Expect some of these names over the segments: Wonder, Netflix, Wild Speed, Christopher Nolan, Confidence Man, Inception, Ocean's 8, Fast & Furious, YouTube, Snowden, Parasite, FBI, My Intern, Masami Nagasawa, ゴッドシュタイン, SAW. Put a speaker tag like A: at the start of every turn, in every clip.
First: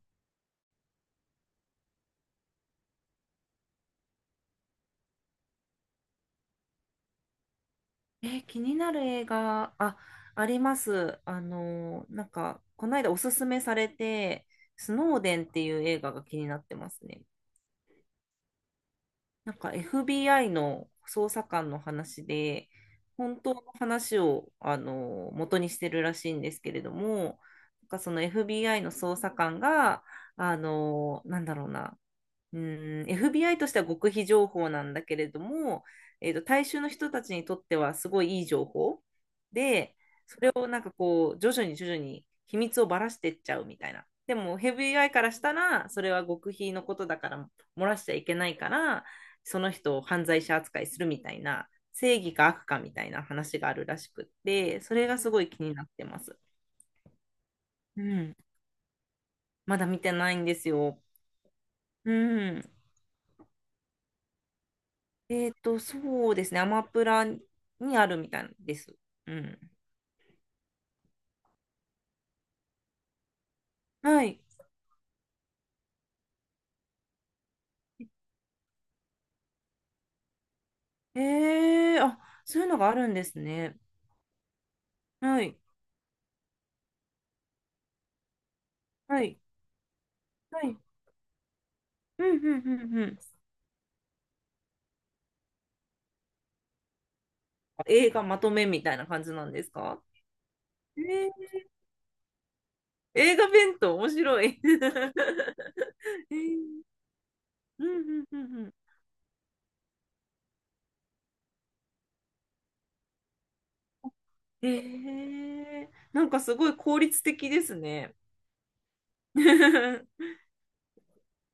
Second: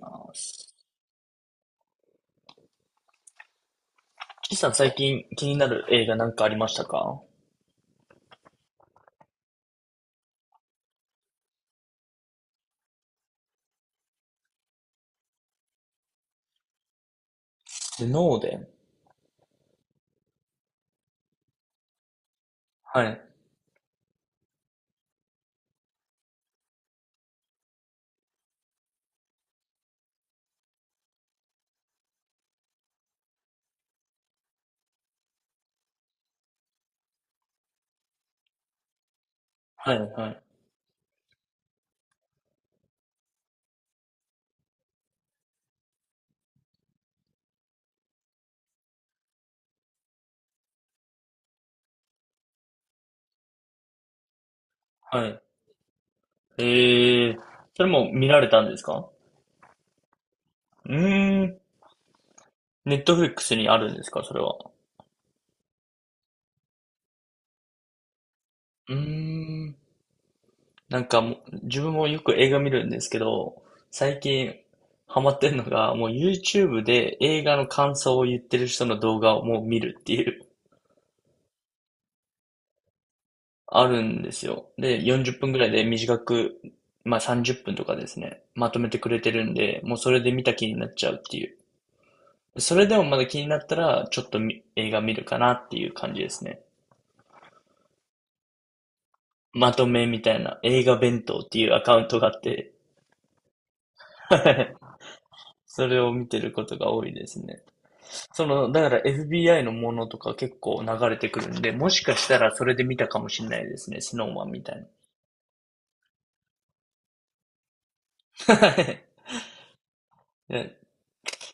A: あーす岸さん、最近気になる映画なんかありましたか？
B: 気になる映画、あ、あります。この間おすすめされて、スノーデンっていう映画が気になってますね。
A: スノーデン。
B: なんか FBI の捜査官の話で、
A: はい、
B: 本当の話を、元にしてるらしいんですけれども、なんかその FBI の捜査官が、あの、なんだろうな、うん、FBI としては極秘情報なんだけれども、大衆の人たちにとってはすごいいい情報。
A: は
B: で、
A: い、はい、
B: をなんかこう徐々に徐々に秘密をばらしてっちゃうみたいな。でもヘビーアイからしたらそれは極秘のことだから漏らしちゃいけないから、その人を犯罪者扱いするみたいな、正義か悪かみたいな話があるらしくって、それが
A: は
B: すご
A: い。
B: い気になってます。
A: えー、それ
B: う
A: も見
B: ん、
A: られたんですか？
B: まだ見てないんです
A: う
B: よ。
A: ーん、
B: うん、
A: ネットフリックスにあるんですか、それは？
B: そうですね、アマプラにあるみたいで
A: うー
B: す。うん、
A: ん、なんかもう、自分もよく映画見るんですけど、最
B: はい。
A: 近ハマってるのが、もう YouTube で映画の感想を言ってる人の動画をもう見るっていう。
B: えー、あ、そういうのがあるんですね。
A: あるんですよ。で、40
B: は
A: 分
B: い。
A: ぐらいで短く、まあ30分とかですね、まとめてくれ
B: は
A: て
B: い。
A: るんで、もうそれで見た
B: は
A: 気に
B: い。
A: なっちゃうっていう。
B: うんうん
A: そ
B: う
A: れで
B: ん
A: も
B: う
A: ま
B: ん。
A: だ気になったら、ちょっと映画見るかなっていう感じですね。
B: 映画まとめみたいな感じなんです
A: まと
B: か？
A: めみたいな映画
B: え
A: 弁当っ
B: ー、
A: ていうアカウントがあって、
B: 映画弁当面白い。
A: それを見
B: え
A: てること
B: ー、
A: が多いですね。
B: うんうんう
A: そ
B: んう
A: の、
B: ん。
A: だから FBI のものとか結構流れてくるんで、もしかしたらそれで見たかもしれないですね、スノーマンみたいな。
B: えー、なんかすごい効率的ですね。
A: い
B: うん
A: や、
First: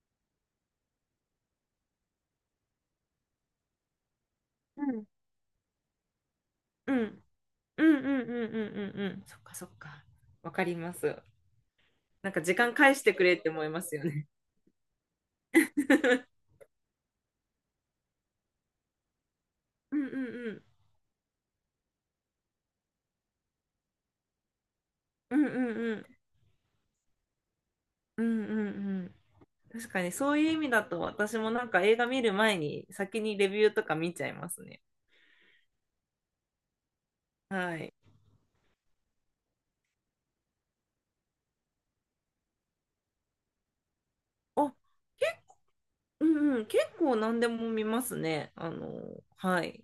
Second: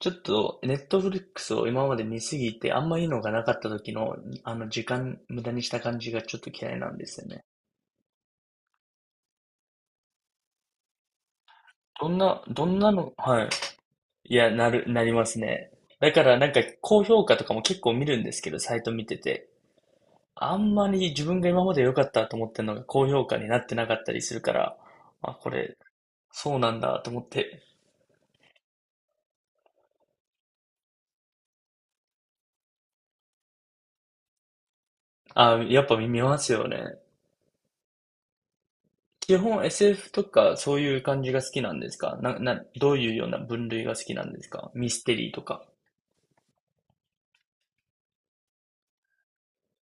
A: ちょっと、ネットフリックスを今まで見すぎて、あんまいいのがなかった時の、あの、時間無駄にした感じがちょっと嫌いな
B: う
A: んです
B: ん
A: よね。
B: うんうんうんうんうんうん。そっかそっか。わかります。
A: どん
B: なん
A: な、
B: か時
A: ど
B: 間
A: んな
B: 返し
A: の、
B: てくれっ
A: はい。
B: て思いますよね。
A: いや、なりますね。だから、なんか、高評価とかも結構見るんですけど、サイト見てて。
B: うんう
A: あ
B: ん
A: んまり自分が今まで良かったと思ってるのが高評価になってなかったりするから、あ、
B: うん
A: こ
B: うんう
A: れ、
B: んうん
A: そうなんだと思って、
B: うんうんうん、確かにそういう意味だと、私もなんか映画見る前に先にレビューとか見ちゃいますね。
A: あ、やっぱ見ますよね。
B: はい。
A: 基本 SF とかそういう感じが好きなんですか？どういうような分類が好きなんですか？
B: あ、
A: ミステ
B: け、
A: リーとか。
B: うんうん、結構何でも見ますね。はい。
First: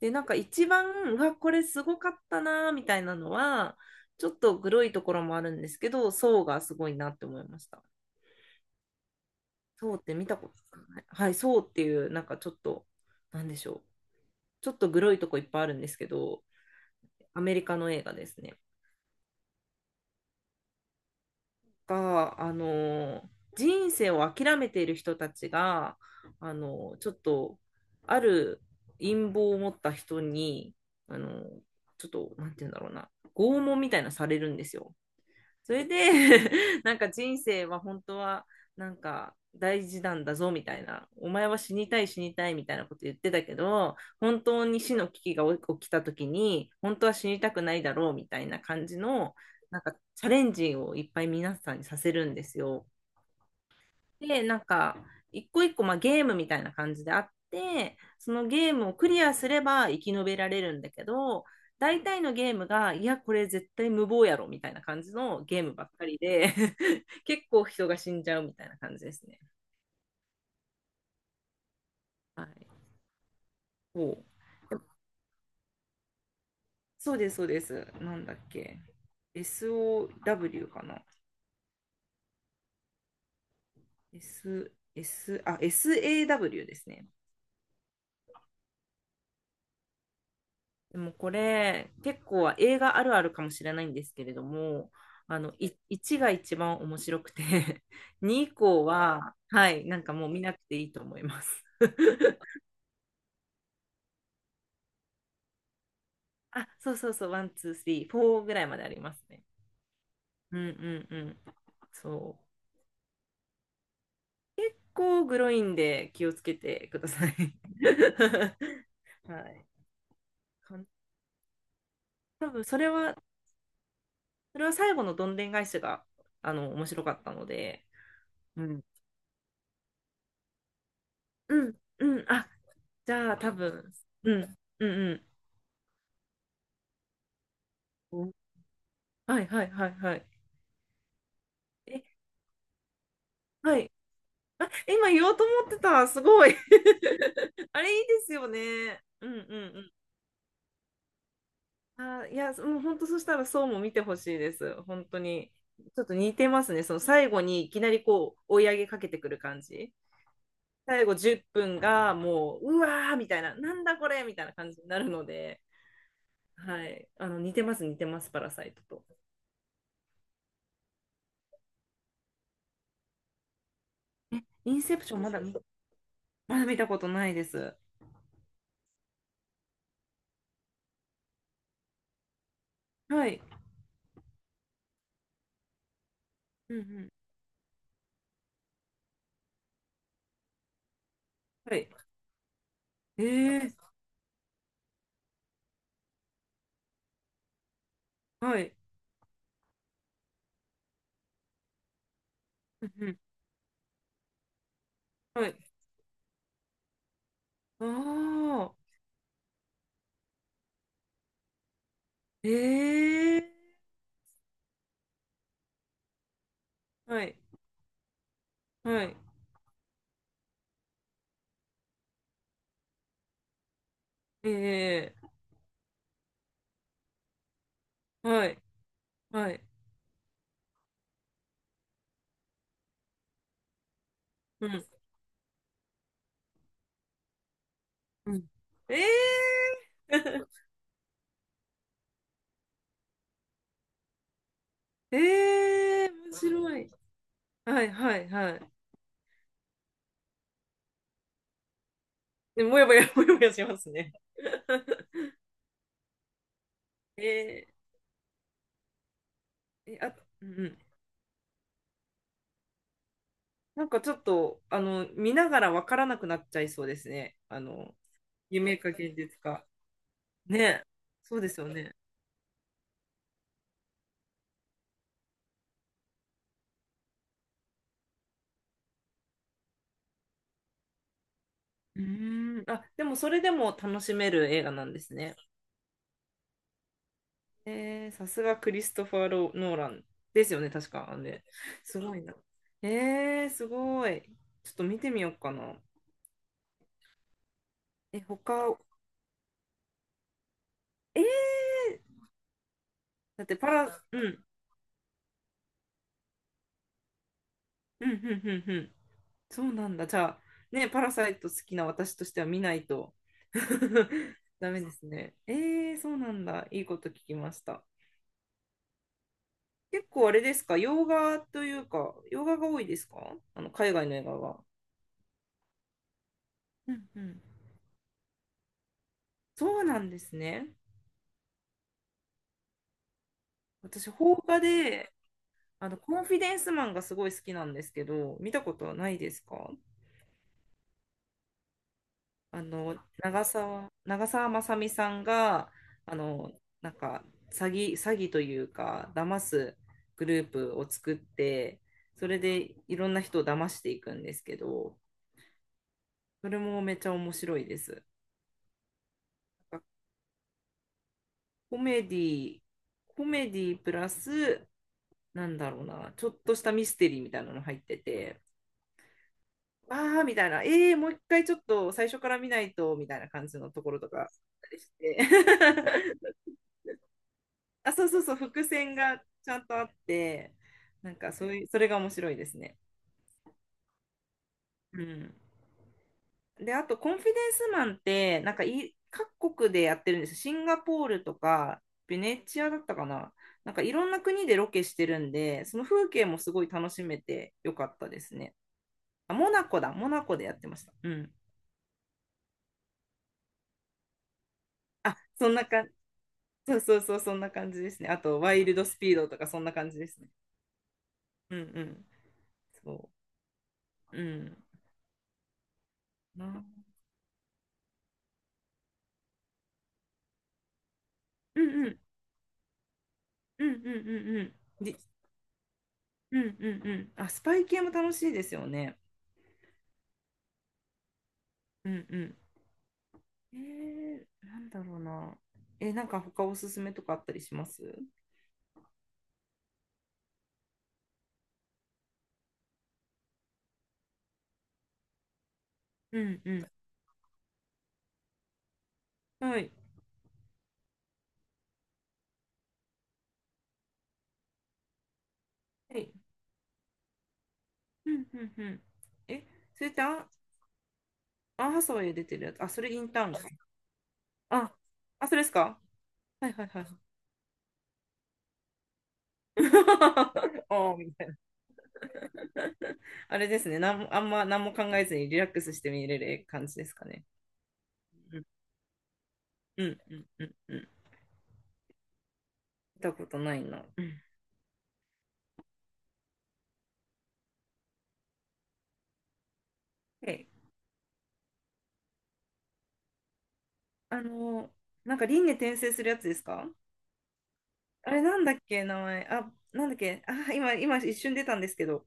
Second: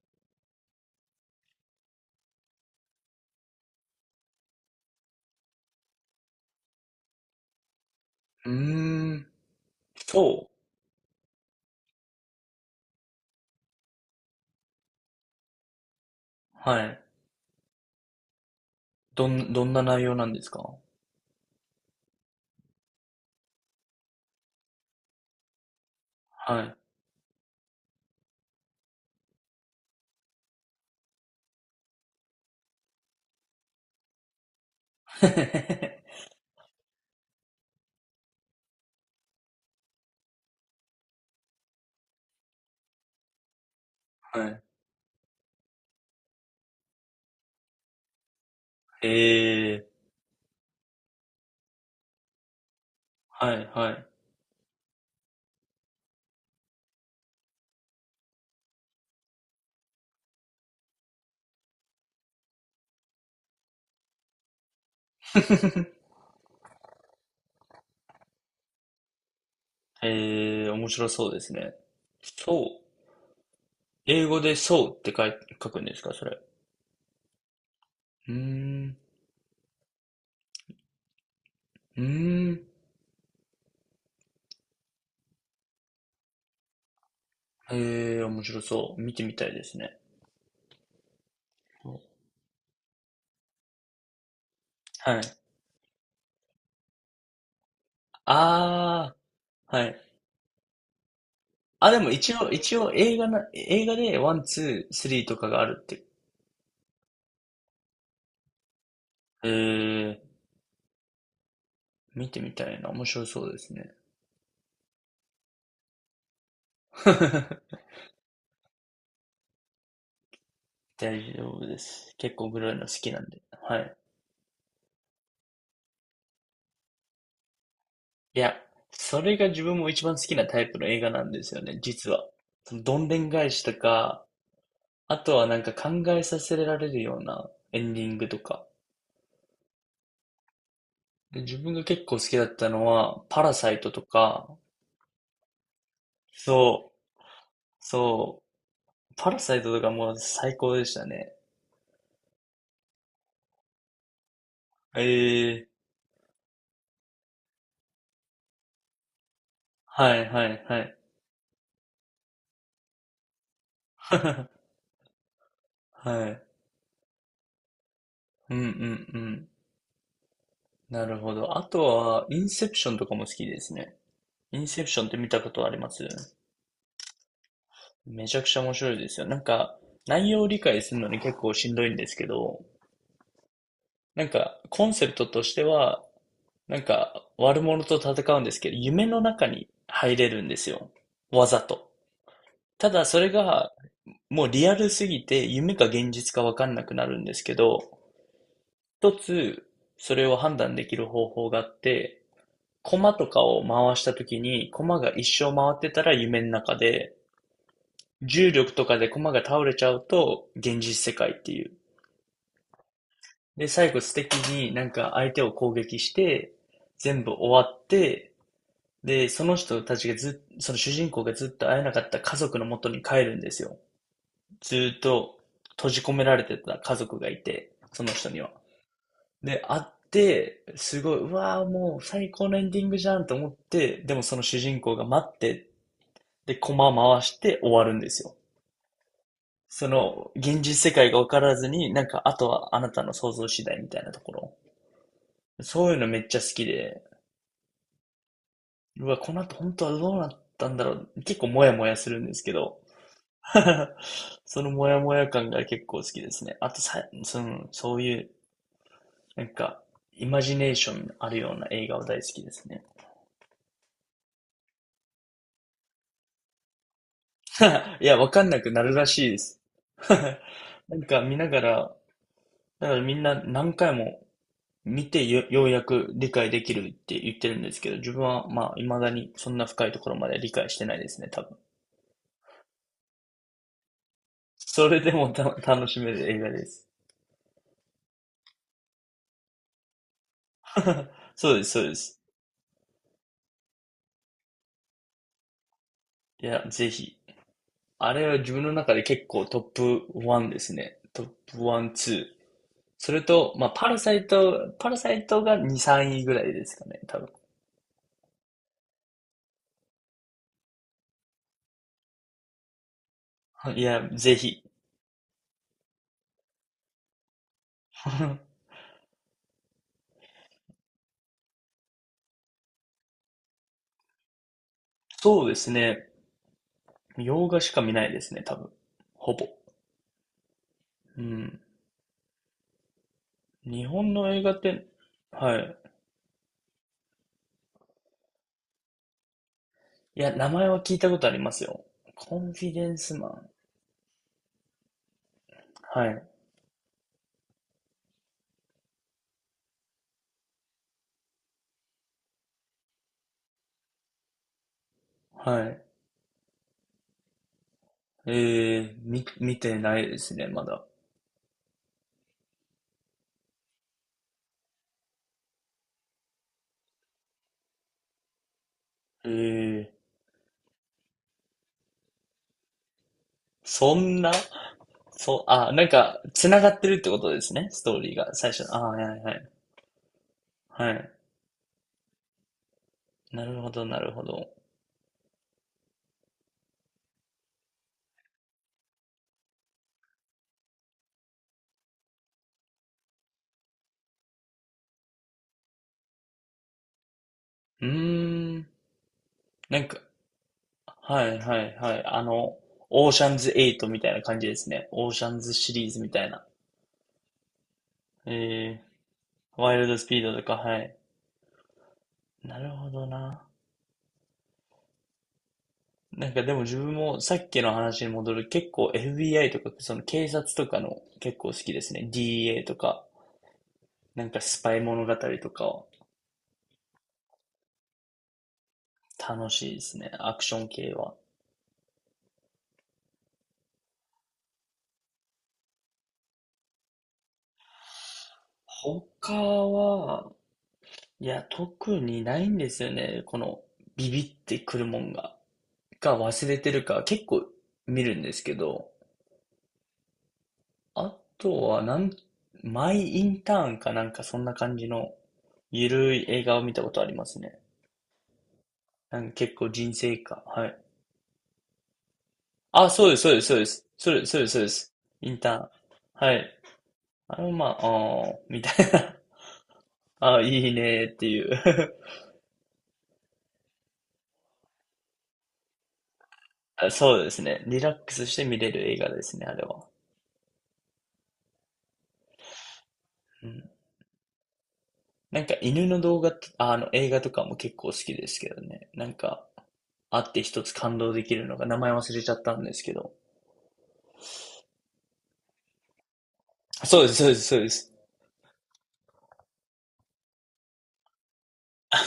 B: で、なんか一番、うわ、これすごかったな、みたいなのは、ちょっとグロいところもあるんですけど、ソーがすごいなって思いました。
A: うーん。
B: ソーって見たこ
A: そ
B: とない。はい、ソーっていう、なんかちょっと、なんでしょう。ちょっとグロいとこいっぱいあるんですけど、
A: う、はい。
B: アメリカの映画ですね。
A: どんな内容なんですか？
B: か、あの、人生を諦めている人たちが、
A: はい。
B: ちょっと、ある陰謀を持った人に、あの、ちょっと、なんて言うんだろうな、拷問みたいなされるんですよ。それ で なんか人生は本当はなんか大事なんだぞみたいな、お前は死にたい死にたいみたいなこと言ってたけど、本
A: はい。
B: 当に死の危機が起きた時に、本当は死にたくないだろうみたいな感じ
A: え
B: の、なん
A: ー、
B: かチャレンジをいっぱい皆さんにさせるんですよ。
A: はい、はい。
B: で、なんか、一個一個、まあ、ゲームみたいな感じであって、そのゲームをクリアすれば生き延びられるんだけど、大体のゲームが、いや、これ絶対無謀やろみたいな感じのゲームばっかりで 結構人が死んじゃうみたいな感じですね。
A: えー、面白そうですね。
B: はい。
A: そう。
B: そ
A: 英
B: う。
A: 語でそうって書くんですか、それ？
B: そうです、そうです。なん
A: うー
B: だっけ。
A: ん。
B: SOW かな。
A: うーん。
B: S、S、あ、SAW ですね。
A: えー、面白そう。見てみたいですね。
B: でもこれ結構映画あるあるかもしれないんですけれども、
A: は
B: あ
A: い。
B: のい1が一番面白くて 2以降
A: あ
B: は、は
A: ー、
B: い、
A: は
B: な
A: い。
B: んかもう見なくていいと思います。
A: あ、でも一応映画でワン、ツー、スリーとかがあるって。
B: あ、そうそうそう、1、2、3、4ぐらいまでありますね。
A: えー、
B: うんうんうん。
A: 見
B: そ
A: て
B: う。
A: みたいな。面白そうですね。
B: こうグロいんで気をつけてください。はい。かん
A: 大丈夫です。結
B: 多
A: 構グ
B: 分
A: ロい
B: そ
A: の好
B: れ
A: き
B: は、
A: なんで。はい。
B: それは最後のどんでん返しが面白かったので、
A: いや、
B: うん。
A: それが自分も一番好きなタイプの映画なんですよ
B: うん、
A: ね、実
B: うん、
A: は。
B: あ、
A: そのどん
B: じ
A: でん
B: ゃあ
A: 返
B: 多
A: しと
B: 分、
A: か、
B: うん、うんう
A: あ
B: ん。
A: とはなんか考えさせられるようなエンディン
B: う
A: グ
B: ん、
A: とか。
B: はいはいはいはい。
A: で、自分が
B: え、
A: 結構好きだったのは、パラサイ
B: は
A: ト
B: い。
A: とか、
B: あ、今言おうと思ってた。すごい。
A: そう、
B: あれいいです
A: そ
B: よね。
A: う、
B: う
A: パ
B: んう
A: ラ
B: ん
A: サイト
B: う
A: とか
B: ん。
A: もう最高でしたね。
B: あ、いや、もう本当そしたらそうも見てほしいです。本当に。
A: ええ、
B: ちょっと似てますね。その最後にいきなりこう追い上げかけてくる感じ。
A: はいはいはい。
B: 最後10分がもう、うわーみたいな、なんだこれみたいな 感じになるので、
A: はい。
B: はい。似てます、似てます、パラ
A: うんう
B: サ
A: んう
B: イトと。
A: ん。なるほど。あとは、インセプションとかも好きですね。
B: え、
A: イン
B: イ
A: セ
B: ン
A: プ
B: セ
A: ショ
B: プ
A: ンっ
B: ショ
A: て
B: ン
A: 見たことあります？
B: まだ見たことないです。
A: めちゃくちゃ面白いですよ。なんか、内容を理解するのに結構しんどいんですけど、
B: はい。
A: なんか、コンセプトとしては、
B: う
A: な
B: んう
A: ん
B: ん。
A: か、悪者と戦うんですけど、夢の中に入れるんですよ。わざ
B: はい。
A: と。ただ、そ
B: え
A: れが、
B: え、
A: もうリアルすぎて、夢か現実かわかんなくなるんですけど、
B: はい。
A: 一つ、それを判断できる方法があって、
B: うん
A: コ
B: う
A: マ
B: ん。
A: とかを回したときに、コマが一
B: は
A: 生
B: い。
A: 回ってたら夢の中で、
B: あ
A: 重力
B: あ。
A: とかでコマが倒れちゃうと、現実世界っていう。
B: ええ、
A: で、最後素敵になんか相手を攻撃して、
B: は
A: 全部
B: い。
A: 終わって、
B: はい。
A: で、その人たちがずっ、その主人公がずっと会えなかった家族の元に帰るんですよ。ずっ
B: ええ、
A: と閉じ込められてた家族がいて、その人に
B: は
A: は。
B: い。はい。
A: で、会って、すごい、うわー、もう最高のエンディングじゃんと思って、でもその主
B: う
A: 人
B: ん。
A: 公が待って、で、コマ回して終わるんです
B: う
A: よ。
B: ん。ええ。
A: その、現 実世界が分からずに、なんか、あとはあなたの想像次第みたいなところ。そういう
B: え
A: の
B: え、
A: めっ
B: 面
A: ちゃ好き
B: 白い。
A: で、
B: はい、はい、はい。
A: うわ、この後本当はどうなったんだろう。結構モヤモヤするんですけ
B: で、
A: ど、
B: もやもやします ね。
A: そのモヤ モヤ感が結構好きですね。あとさ、そ
B: え
A: の、そういう、なんか、
B: ー、え、あ、
A: イマ
B: うん
A: ジ
B: う
A: ネー
B: ん。
A: ションあるような映画は大好きですね。
B: なんかちょっと、見ながらわからなくなっちゃいそうですね。
A: いや、わかんなく
B: 夢
A: な
B: か
A: るら
B: 現
A: し
B: 実
A: いです。
B: か。ね、
A: なんか見
B: そう
A: な
B: です
A: が
B: よね。
A: ら、だからみんな何回も見てよ、ようやく理解できるって言ってるんですけど、自分はまあ未だにそんな深いところまで理解してないですね、多分。
B: うーん、あ、でもそれでも楽しめる映画な
A: そ
B: ん
A: れ
B: で
A: で
B: す
A: も
B: ね。
A: 楽しめる映画です。
B: えー、さすがクリストファー・ロノーランですよね、確か。あ、ね、
A: そうです、そうで
B: すご
A: す。
B: いな。えー、すごい。ちょっと見てみようかな。
A: いや、ぜひ。あ
B: え、
A: れは自分の中で結構トップ1ですね。
B: え
A: ト
B: ー、
A: ップ1、2。それ
B: だっ
A: と、
B: て
A: まあ、パラサ
B: う
A: イ
B: ん、
A: ト、パラサイトが2、3位ぐらいですかね、多分。
B: うん、うん、うん、うん。そうなんだ。じゃあ、ね、パラサイト好きな私としては見ないと
A: いや、ぜひ。
B: ダメですね。えー、そうなんだ。いいこと聞きました。結構あれですか、洋画というか、洋画が多いですか、あの海外の映画が。
A: そうですね。
B: うんうん。
A: 洋画しか見ないですね、多分。ほぼ。
B: そうなんですね。
A: うん。日
B: 私、
A: 本の
B: 邦
A: 映画っ
B: 画
A: て、
B: で、
A: はい。
B: コンフィデンスマンがすごい好きなんですけど、見たことはないですか？
A: いや、名前は聞いたことありますよ。コンフィデンスマン。
B: 長澤まさみさんが、
A: は
B: あ
A: い。
B: の、なんか、詐欺、詐欺というか、騙すグループを作って、それでいろんな人を騙していくんですけど、
A: はい。
B: それもめっちゃ面白いです。
A: ええ、見てないですね、まだ。
B: コメディ、コメディプラス、なんだろうな、ちょっとしたミステリーみたいなの入ってて、
A: ええ、
B: あーみたいな、えー、もう一回ちょっと最初から見ないと、みたいな感じのとこ
A: そ
B: ろと
A: ん
B: かあっ
A: な。
B: たりして、
A: そう、あ、なんか、繋がってるってことですね、ス
B: あ、
A: トー
B: そう
A: リー
B: そうそ
A: が、
B: う、
A: 最初
B: 伏
A: の。あ、
B: 線
A: はいはい
B: が
A: は
B: ち
A: い。
B: ゃんとあって、
A: はい。
B: なんかそういう、それが面白いですね。
A: なるほど、なるほど。
B: うん。で、あと、コンフィデンスマンって、なんかい、各国でやってるんです。シンガポールとか、ベネチアだったかな。なんか、いろんな国でロケしてるんで、その風景もすごい楽しめてよ
A: う
B: かったですね。
A: ーん。
B: あ、モナ
A: な
B: コ
A: ん
B: だ。
A: か、
B: モナコでやってました。う
A: は
B: ん。
A: いはいはい。あの、オーシャンズ8みたいな感じですね。オー
B: あ、
A: シャン
B: そ
A: ズ
B: んな
A: シリ
B: 感
A: ー
B: じ。
A: ズみたいな。
B: そうそうそう、そんな感じですね。あと、ワイル
A: え
B: ドスピードとか、
A: ー、
B: そん
A: ワ
B: な
A: イル
B: 感
A: ド
B: じ
A: ス
B: で
A: ピ
B: す
A: ー
B: ね。
A: ドとか、はい。
B: うんうん。
A: なるほど
B: そ
A: な。
B: う。うん。
A: なんかでも
B: な
A: 自分もさっきの話に戻る、結構 FBI とか、その警察とかの結構好
B: う
A: きで
B: んう
A: す
B: ん。
A: ね。DA とか、
B: うんうんう
A: なんか
B: ん
A: スパイ
B: うん。で、
A: 物語とかは
B: うんうんうん。あ、スパイ系も楽しいですよね。
A: 楽しいですね。アクション系は。
B: うんうん、えー、なんだろうな。え、なんか他おすすめとかあったりします？
A: 他は、いや、特にないんですよね。このビビってくるもんが。か
B: うん
A: 忘
B: う
A: れ
B: ん。
A: てるか結構見るんですけど、
B: はい。
A: あとはマイインターンかなんかそんな感じのゆ
B: はい。
A: るい映画を見たことありますね。
B: うんうんうん。
A: なんか
B: え、
A: 結構
B: それ
A: 人
B: って
A: 生か、はい。
B: アンハサウェイ出てるやつ。あ、そ
A: あ、
B: れイ
A: そう
B: ン
A: です、
B: タ
A: そ
B: ーン
A: うで
B: か。
A: す、そうです。それ、そうです、そうで
B: あ、
A: す。
B: あ、
A: イ
B: そ
A: ン
B: れで
A: タ
B: す
A: ーン。
B: か？
A: は
B: はい
A: い。
B: はいはい
A: あのまあ、あーみたいな。あー、いいね
B: おー
A: ー
B: み
A: っ
B: た
A: て
B: いな。
A: いう。
B: あれですね。なんも、あんま何も考えずにリラックスして見れる感じで
A: あ。
B: すか
A: そう
B: ね。
A: ですね。リラックスし
B: う
A: て
B: ん
A: 見れる映画ですね、あれ
B: う
A: は。
B: んうんうんうん。見たこと
A: う
B: ない
A: ん。
B: な。うん。
A: なんか犬の動画と、ああの映画とかも結構好きですけどね。なんか、あって
B: え、
A: 一つ感動できるのが、名前忘れちゃったんですけど。
B: あのなんか輪廻転生するやつですか？
A: そうです、そうです、そうです。
B: あれなんだっけ、名前。あ、なんだっけ。あ、今一瞬出たんですけど。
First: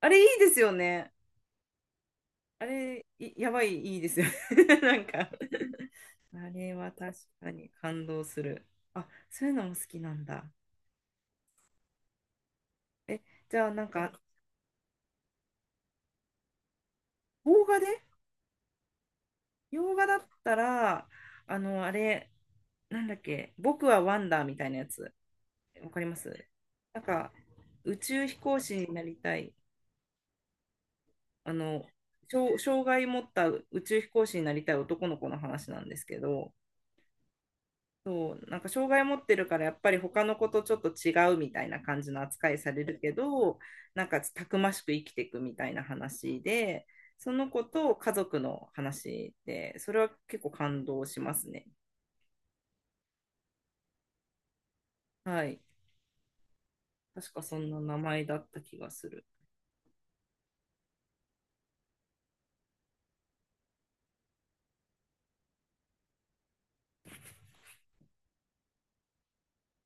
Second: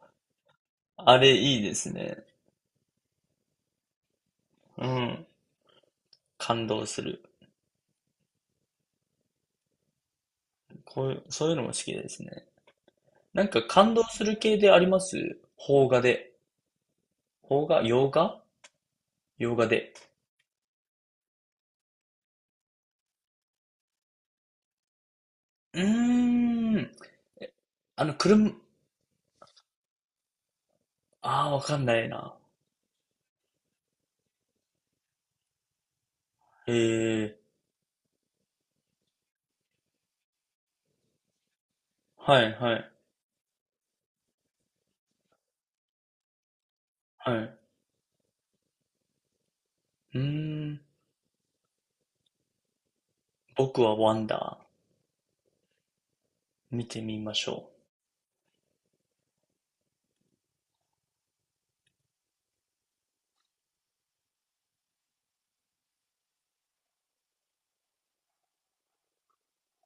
B: あれいいですよね。
A: あれいいですね。
B: あれ、いやばい、いいですよね。
A: う
B: なん
A: ん。
B: かあ
A: 感
B: れ
A: 動
B: は
A: す
B: 確
A: る。
B: かに感動する。あ、そういうのも好きなんだ。
A: こういう、そういうのも好きですね。
B: え、
A: なん
B: じ
A: か
B: ゃあなん
A: 感動
B: か、
A: する系であります？邦画で。
B: 邦
A: 邦
B: 画
A: 画
B: で。
A: 洋画、洋画
B: 洋
A: で。
B: 画だったら、あれ、なんだっけ、僕はワンダーみたいなやつ、
A: うー
B: わかります？
A: ん。
B: なんか、宇
A: あの、
B: 宙飛
A: 車、
B: 行士になりたい。
A: あ
B: あ
A: あ、わかん
B: の
A: ないな。
B: 障害持った宇宙飛行士になりたい男の子の話なんですけど、
A: ええ、
B: そう、なんか障害持ってるからやっぱり他の子とちょっと違うみたいな感じの
A: は
B: 扱
A: い、
B: いさ
A: は
B: れ
A: い、
B: るけど、なんかたくましく生きていくみたいな話で、
A: は
B: その
A: い。
B: 子と家族の話で、それは
A: う
B: 結構
A: ーん。
B: 感動しますね。
A: 僕はワンダ
B: はい、
A: ー。見てみ
B: 確
A: ま
B: か
A: し
B: そ
A: ょ
B: ん
A: う。
B: な名前だった気がする。